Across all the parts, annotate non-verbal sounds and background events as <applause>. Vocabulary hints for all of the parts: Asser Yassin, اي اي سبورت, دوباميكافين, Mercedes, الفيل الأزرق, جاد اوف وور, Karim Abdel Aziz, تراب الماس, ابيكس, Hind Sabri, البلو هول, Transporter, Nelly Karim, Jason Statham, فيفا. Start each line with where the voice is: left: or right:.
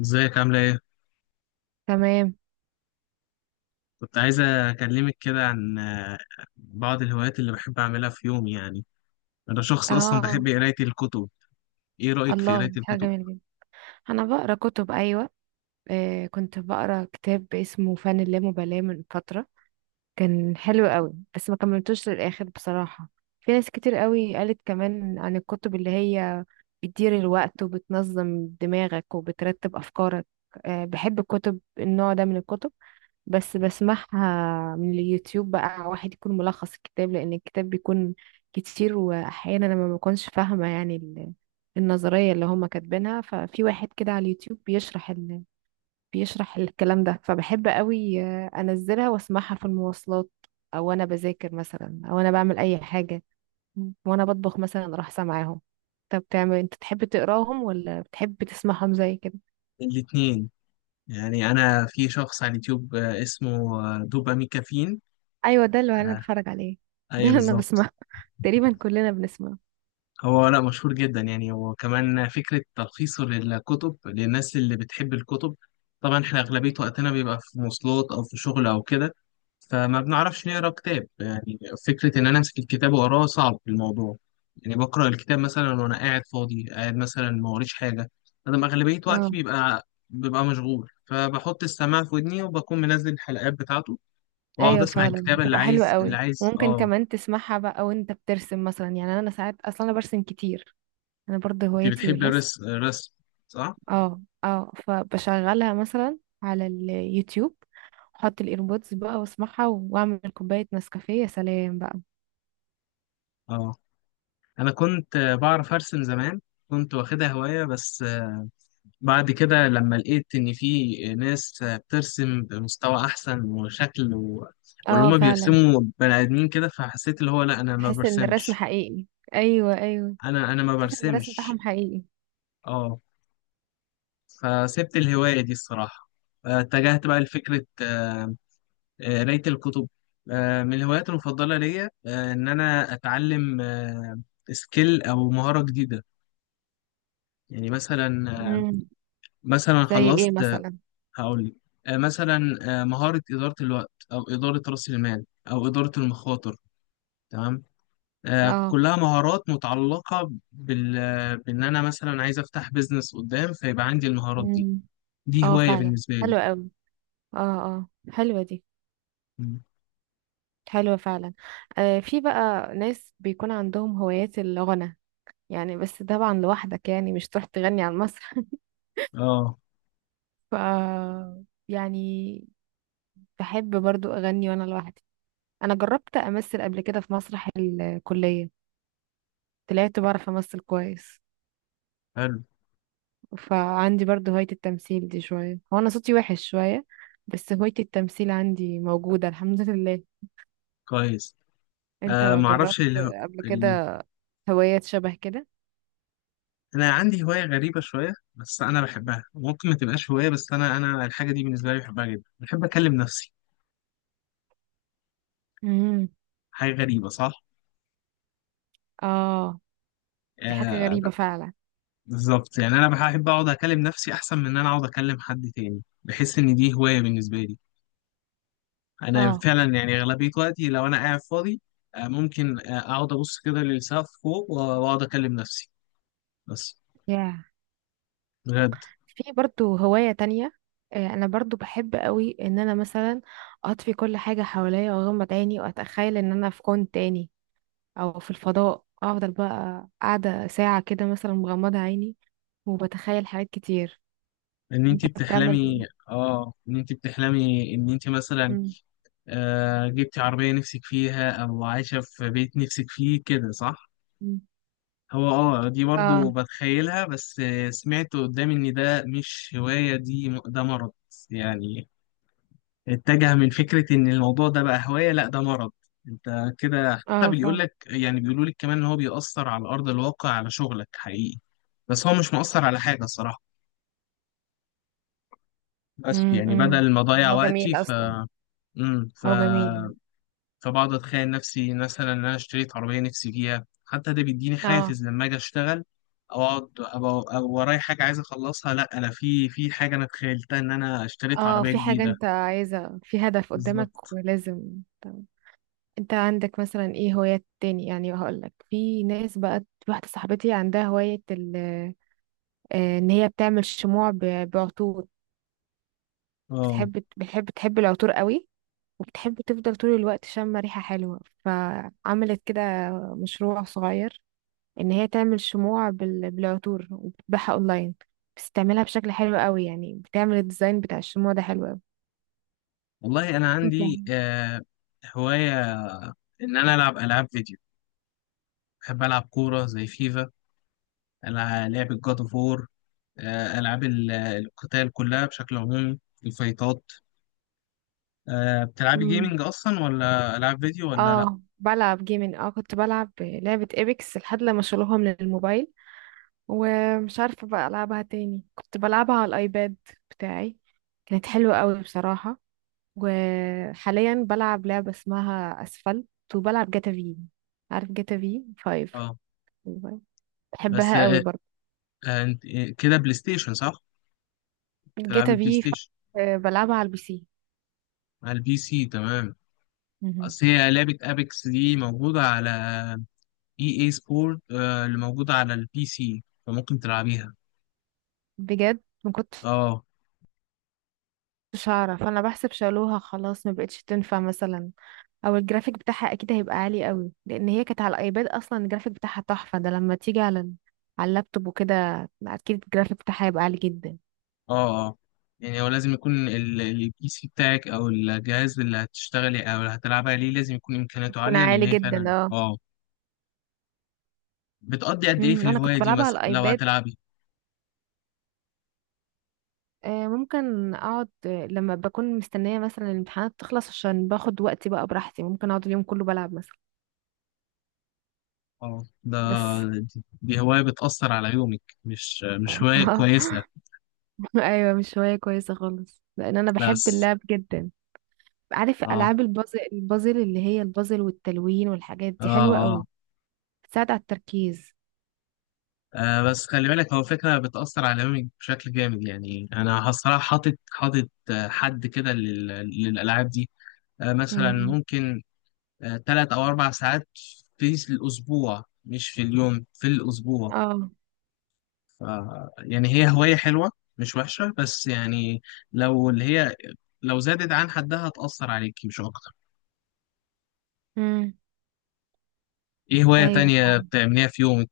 left: ازيك عاملة ايه؟
right: تمام.
left: كنت عايزة أكلمك كده عن بعض الهوايات اللي بحب أعملها في يومي. يعني أنا شخص أصلا
right: اه.
left: بحب قراية الكتب. ايه رأيك في
right: الله،
left: قراية
right: دي حاجة
left: الكتب؟
right: جميلة جدا. انا بقرا كتب، ايوه. كنت بقرا كتاب اسمه فن اللامبالاة من فترة. كان حلو قوي، بس ما كملتوش للاخر بصراحة. في ناس كتير قوي قالت كمان عن الكتب اللي هي بتدير الوقت وبتنظم دماغك وبترتب افكارك. بحب الكتب، النوع ده من الكتب. بس بسمعها من اليوتيوب بقى، واحد يكون ملخص الكتاب، لان الكتاب بيكون كتير، واحيانا انا ما بكونش فاهمه يعني النظريه اللي هما كاتبينها. ففي واحد كده على اليوتيوب بيشرح بيشرح الكلام ده. فبحب قوي، انزلها واسمعها في المواصلات، او انا بذاكر مثلا، او انا بعمل اي حاجه، وانا بطبخ مثلا اروح سامعاهم. طب بتعمل انت، تحب تقراهم ولا بتحب تسمعهم زي كده؟
left: الاتنين. يعني أنا في شخص على اليوتيوب، اسمه دوباميكافين.
right: ايوه، ده اللي انا
left: آه،
right: بتفرج عليه. ده
left: أيوه
right: اللي انا
left: بالظبط.
right: بسمعه، تقريبا كلنا بنسمعه.
left: هو، لا، مشهور جدا. يعني هو كمان فكرة تلخيصه للكتب للناس اللي بتحب الكتب. طبعا احنا أغلبية وقتنا بيبقى في مواصلات أو في شغل أو كده، فما بنعرفش نقرا كتاب يعني. فكرة إن أنا أمسك الكتاب وأقراه صعب في الموضوع. يعني بقرأ الكتاب مثلا وأنا قاعد فاضي، قاعد مثلا ما وريش حاجة. أنا أغلبية وقتي
right: اه.
left: ببقى مشغول، فبحط السماعة في ودني وبكون منزل الحلقات بتاعته وأقعد
right: ايوه،
left: أسمع
right: فعلا
left: الكتاب اللي
right: بتبقى حلوة
left: عايز اللي
right: قوي،
left: عايز
right: وممكن
left: آه
right: كمان تسمعها بقى وانت بترسم مثلا. يعني انا ساعات اصلا انا برسم كتير، انا برضه
left: أنت
right: هوايتي
left: بتحب
right: الرسم.
left: الرسم، صح؟
right: اه، اه، فبشغلها مثلا على اليوتيوب، احط الايربودز بقى واسمعها واعمل كوباية نسكافيه، يا سلام بقى.
left: آه انا كنت بعرف ارسم زمان. كنت واخدها هواية، بس بعد كده لما لقيت ان في ناس بترسم بمستوى احسن وشكل واللي
right: اه
left: هما
right: فعلا،
left: بيرسموا بني ادمين كده، فحسيت اللي هو لا، انا ما
right: تحس ان الرسم
left: برسمش.
right: حقيقي. ايوه، ايوه،
left: انا ما
right: تحس ان الرسم
left: برسمش.
right: بتاعهم حقيقي.
left: اه فسبت الهواية دي الصراحة. اتجهت بقى لفكرة قراية الكتب. من الهوايات المفضلة ليا ان انا اتعلم سكيل او مهارة جديدة. يعني مثلا،
right: امم.
left: مثلا
right: زي ايه
left: خلصت.
right: مثلا؟
left: هقول لك، مثلا مهارة إدارة الوقت أو إدارة رأس المال أو إدارة المخاطر. تمام،
right: اه.
left: كلها مهارات متعلقة بال... آه، بإن أنا مثلا عايز أفتح بيزنس قدام، فيبقى عندي المهارات دي.
right: امم.
left: دي
right: اه
left: هواية
right: فعلا،
left: بالنسبة لي.
right: حلوة قوي. اه، اه، حلوة دي.
left: مم.
right: حلوة فعلا. في بقى ناس بيكون عندهم هوايات الغنى، يعني بس طبعا لوحدك، يعني مش تروح تغني على المسرح <laughs>
left: آه،
right: ف يعني بحب برضو أغني وأنا لوحدي. أنا جربت أمثل قبل كده في مسرح الكلية، طلعت بعرف أمثل كويس.
left: حلو.
right: فعندي برضو هواية التمثيل دي شوية، هو أنا صوتي وحش شوية، بس هواية التمثيل عندي موجودة الحمد لله.
left: كويس.
right: أنت
left: آه
right: جربت
left: معرفش
right: قبل
left: ال...
right: كده هوايات شبه كده؟
left: أنا عندي هواية غريبة شوية، بس أنا بحبها. ممكن ما تبقاش هواية، بس أنا الحاجة دي بالنسبة لي بحبها جدا. بحب أكلم نفسي.
right: امم.
left: حاجة غريبة، صح؟
right: آه. دي حاجة
left: آه،
right: غريبة فعلا.
left: بالظبط. يعني انا بحب اقعد اكلم نفسي احسن من ان انا اقعد اكلم حد تاني. بحس ان دي هوايه بالنسبه لي. انا
right: اه،
left: فعلا يعني اغلبيه وقتي لو انا قاعد فاضي، ممكن اقعد ابص كده للسقف فوق واقعد اكلم نفسي بس.
right: يا
left: بجد.
right: في برضو هواية تانية. انا برضو بحب قوي ان انا مثلا اطفي كل حاجة حواليا واغمض عيني واتخيل ان انا في كون تاني، او في الفضاء. افضل بقى قاعدة ساعة كده مثلا مغمضة عيني وبتخيل حاجات كتير.
left: ان
right: انت
left: انت
right: بتعمل.
left: بتحلمي اه ان انت بتحلمي ان انت مثلا
right: مم.
left: جبتي عربيه نفسك فيها او عايشه في بيت نفسك فيه كده، صح.
right: مم.
left: هو، دي برضو
right: اه،
left: بتخيلها، بس سمعت قدامي ان ده مش هوايه. دي، ده مرض يعني. اتجه من فكرة إن الموضوع ده بقى هواية. لأ، ده مرض. أنت كده حتى
right: اه
left: بيقول
right: فعلا.
left: لك، يعني بيقولوا لك كمان إن هو بيأثر على أرض الواقع، على شغلك حقيقي. بس هو مش مؤثر على حاجة صراحة. بس
right: مم،
left: يعني
right: مم.
left: بدل ما أضيع
right: هو
left: وقتي
right: جميل
left: ف
right: اصلا.
left: مم. ف
right: هو جميل.
left: فبقعد أتخيل نفسي مثلا إن أنا اشتريت عربية نفسي فيها، حتى ده بيديني
right: اه،
left: حافز لما أجي أشتغل، أو أقعد أبقى ورايا حاجة عايز أخلصها. لأ أنا في حاجة أنا تخيلتها، إن أنا اشتريت
right: اه،
left: عربية
right: في حاجة
left: جديدة.
right: انت عايزة، في هدف قدامك
left: بالظبط.
right: ولازم. انت عندك مثلا ايه هوايات تاني؟ يعني هقولك، في ناس بقى واحدة صاحبتي عندها هواية ان هي بتعمل شموع بعطور.
left: اه،
right: بتحب بتحب تحب العطور قوي، وبتحب تفضل طول الوقت شامة ريحة حلوة. فعملت كده مشروع صغير، ان هي تعمل شموع بالعطور وبتبيعها اونلاين. بتستعملها بشكل حلو قوي، يعني بتعمل الديزاين بتاع الشموع ده حلو قوي.
left: والله انا
right: انت.
left: عندي هوايه ان انا العب العاب فيديو. بحب العب كوره زي فيفا. لعبه جاد اوف وور، العاب القتال كلها بشكل عمومي، الفايتات. بتلعبي
right: مم.
left: جيمنج اصلا ولا العاب فيديو ولا لا؟
right: اه بلعب جيمين، كنت بلعب لعبة ايبكس لحد لما شالوها من الموبايل، ومش عارفة بقى ألعبها تاني. كنت بلعبها على الأيباد بتاعي، كانت حلوة قوي بصراحة. وحاليا بلعب لعبة اسمها أسفلت، وبلعب جاتا في. عارف جاتا في فايف؟
left: اه، بس،
right: بحبها قوي برضه.
left: كده بلاي ستيشن صح؟ بتلعبي
right: جاتا
left: بلاي
right: في
left: ستيشن
right: فايف بلعبها على البي سي.
left: على البي سي، تمام.
right: مهم.
left: اصل هي لعبه ابيكس دي موجوده على اي اي سبورت، اللي موجوده على البي سي، فممكن تلعبيها.
right: بجد ما كنتش
left: اه،
right: أعرف، أنا بحسب شالوها خلاص، ما بقتش تنفع مثلا. او الجرافيك بتاعها اكيد هيبقى عالي قوي، لان هي كانت على الايباد اصلا، الجرافيك بتاعها تحفة. ده لما تيجي على على اللابتوب وكده، اكيد الجرافيك بتاعها هيبقى عالي جدا.
left: اه، اه. يعني هو لازم يكون البي سي بتاعك او الجهاز اللي هتشتغلي او اللي هتلعبي عليه لازم يكون امكانياته
right: يكون
left: عاليه، لان
right: عالي
left: هي
right: جدا
left: فعلا.
right: اه.
left: اه. بتقضي قد ايه في
right: امم. انا
left: الهوايه
right: كنت
left: دي
right: بلعبها على
left: مثلا لو
right: الايباد.
left: هتلعبي؟
right: ممكن اقعد، لما بكون مستنيه مثلا الامتحانات تخلص، عشان باخد وقتي بقى براحتي، ممكن اقعد اليوم كله بلعب مثلا.
left: اه، ده،
right: بس.
left: دي هوايه بتاثر على يومك، مش هوايه
right: <laughs> اه.
left: كويسه
right: ايوه مش هوايه كويسه خالص، لان انا بحب
left: بس.
right: اللعب جدا. عارف
left: اه،
right: العاب البازل، البازل اللي هي البازل والتلوين والحاجات
left: اه،
right: دي حلوه
left: اه.
right: قوي، بتساعد على التركيز.
left: بس خلي بالك، هو فكرة بتأثر على يومك بشكل جامد. يعني أنا الصراحة حاطط حد كده للألعاب دي. مثلا
right: امم.
left: ممكن 3 أو 4 ساعات في الأسبوع، مش في اليوم، في الأسبوع.
right: اه.
left: ف يعني هي هواية حلوة، مش وحشة، بس يعني لو اللي هي لو زادت عن حدها هتأثر عليكي مش أكتر.
right: امم.
left: إيه هواية
right: ايوه
left: تانية
right: فعلا.
left: بتعمليها في يومك؟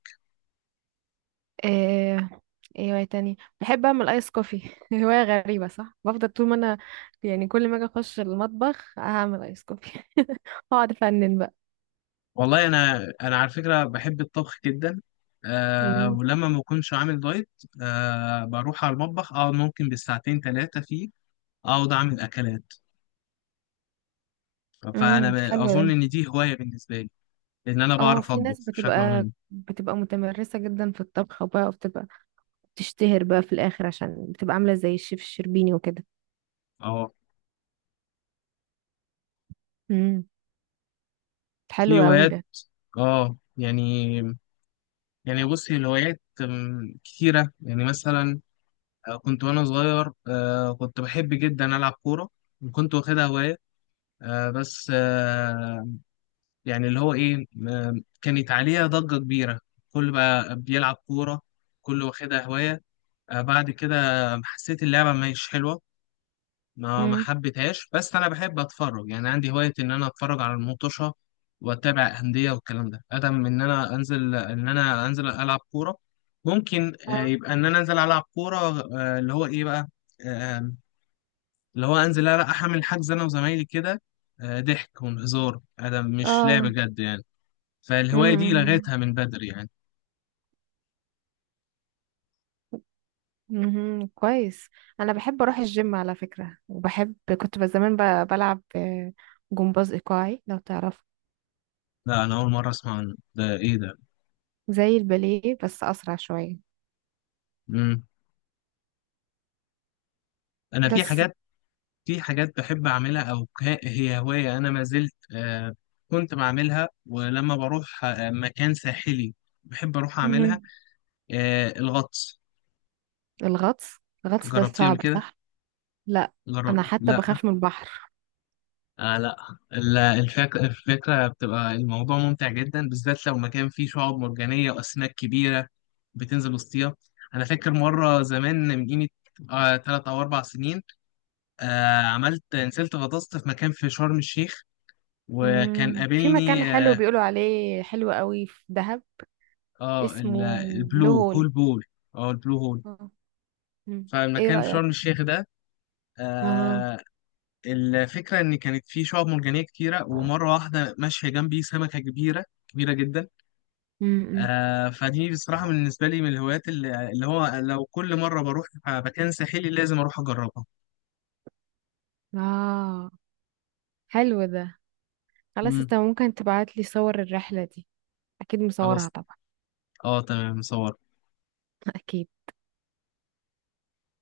right: إيه ايه هواية تاني. بحب اعمل ايس كوفي <laughs> هواية غريبة صح؟ بفضل طول ما انا، يعني كل ما اجي اخش المطبخ هعمل ايس كوفي <laughs> اقعد افنن بقى.
left: والله أنا على فكرة بحب الطبخ جدا.
right: امم.
left: ولما ما بكونش عامل دايت بروح على المطبخ، أقعد ممكن بالساعتين ثلاثة فيه، أقعد أعمل أكلات. فأنا
right: امم. حلو ده.
left: أظن إن دي هواية بالنسبة لي، إن أنا
right: اه،
left: بعرف
right: في ناس
left: أطبخ بشكل
right: بتبقى
left: عمومي.
right: بتبقى متمرسة جدا في الطبخ بقى، وبتبقى بتشتهر بقى في الاخر عشان بتبقى عاملة زي الشيف الشربيني وكده.
left: أو
right: امم. حلو
left: في
right: قوي
left: هوايات،
right: ده.
left: اه يعني يعني بصي، الهوايات كتيرة. يعني مثلا كنت وانا صغير، كنت بحب جدا ألعب كورة وكنت واخدها هواية. آه، بس آه، يعني اللي هو ايه، كانت عليها ضجة كبيرة، كل بقى بيلعب كورة، كل واخدها هواية. بعد كده حسيت اللعبة مش حلوة، ما
right: امم.
left: حبيتهاش. بس انا بحب اتفرج. يعني عندي هوايه ان انا اتفرج على المطوشه واتابع انديه والكلام ده ادم من ان انا انزل العب كوره. ممكن يبقى ان انا انزل العب كوره، اللي هو ايه بقى، آه، اللي هو انزل احمل حجز انا وزمايلي كده، ضحك وهزار ادم مش لعب
right: اه.
left: جد يعني. فالهوايه دي
right: امم.
left: لغيتها من بدري يعني.
right: مهم. كويس. انا بحب اروح الجيم على فكرة، وبحب كنت بس زمان بلعب، جمباز ايقاعي لو تعرف.
left: لا، انا اول مره اسمع عن ده، ايه ده؟
right: زي الباليه بس اسرع شوية.
left: مم. انا في
right: بس.
left: حاجات في حاجات بحب أعملها، أو هي هواية أنا ما زلت كنت بعملها، ولما بروح مكان ساحلي بحب أروح أعملها.
right: مهم.
left: الغطس.
right: الغطس. الغطس ده
left: جربتيه قبل
right: صعب
left: كده؟
right: صح؟ لا، انا حتى
left: لا.
right: بخاف من البحر.
left: آه، لا. الفكرة بتبقى الموضوع ممتع جدا، بالذات لو مكان فيه شعاب مرجانية وأسماك كبيرة بتنزل وسطيها. أنا فاكر مرة زمان من قيمة، 3 أو 4 سنين، عملت، نزلت غطست في مكان في شرم الشيخ، وكان
right: مم. في مكان
left: قابلني.
right: حلو بيقولوا عليه حلو قوي في دهب اسمه
left: البلو
right: بلو هول.
left: هول. بول اه البلو هول
right: آه. مم. ايه
left: فالمكان في
right: رأيك؟
left: شرم الشيخ ده.
right: اه.
left: آه الفكرة إن كانت فيه شعاب مرجانية كتيرة، ومرة واحدة ماشية جنبي سمكة كبيرة كبيرة جدا.
right: امم.
left: آه، فدي بصراحة بالنسبة لي من الهوايات اللي هو، لو كل مرة بروح مكان ساحلي لازم أروح أجربها.
right: اه. حلو ده. خلاص،
left: مم.
right: انت ممكن تبعت لي صور الرحلة دي، اكيد
left: خلاص،
right: مصورها طبعا.
left: اه تمام. صور.
right: <laughs> اكيد.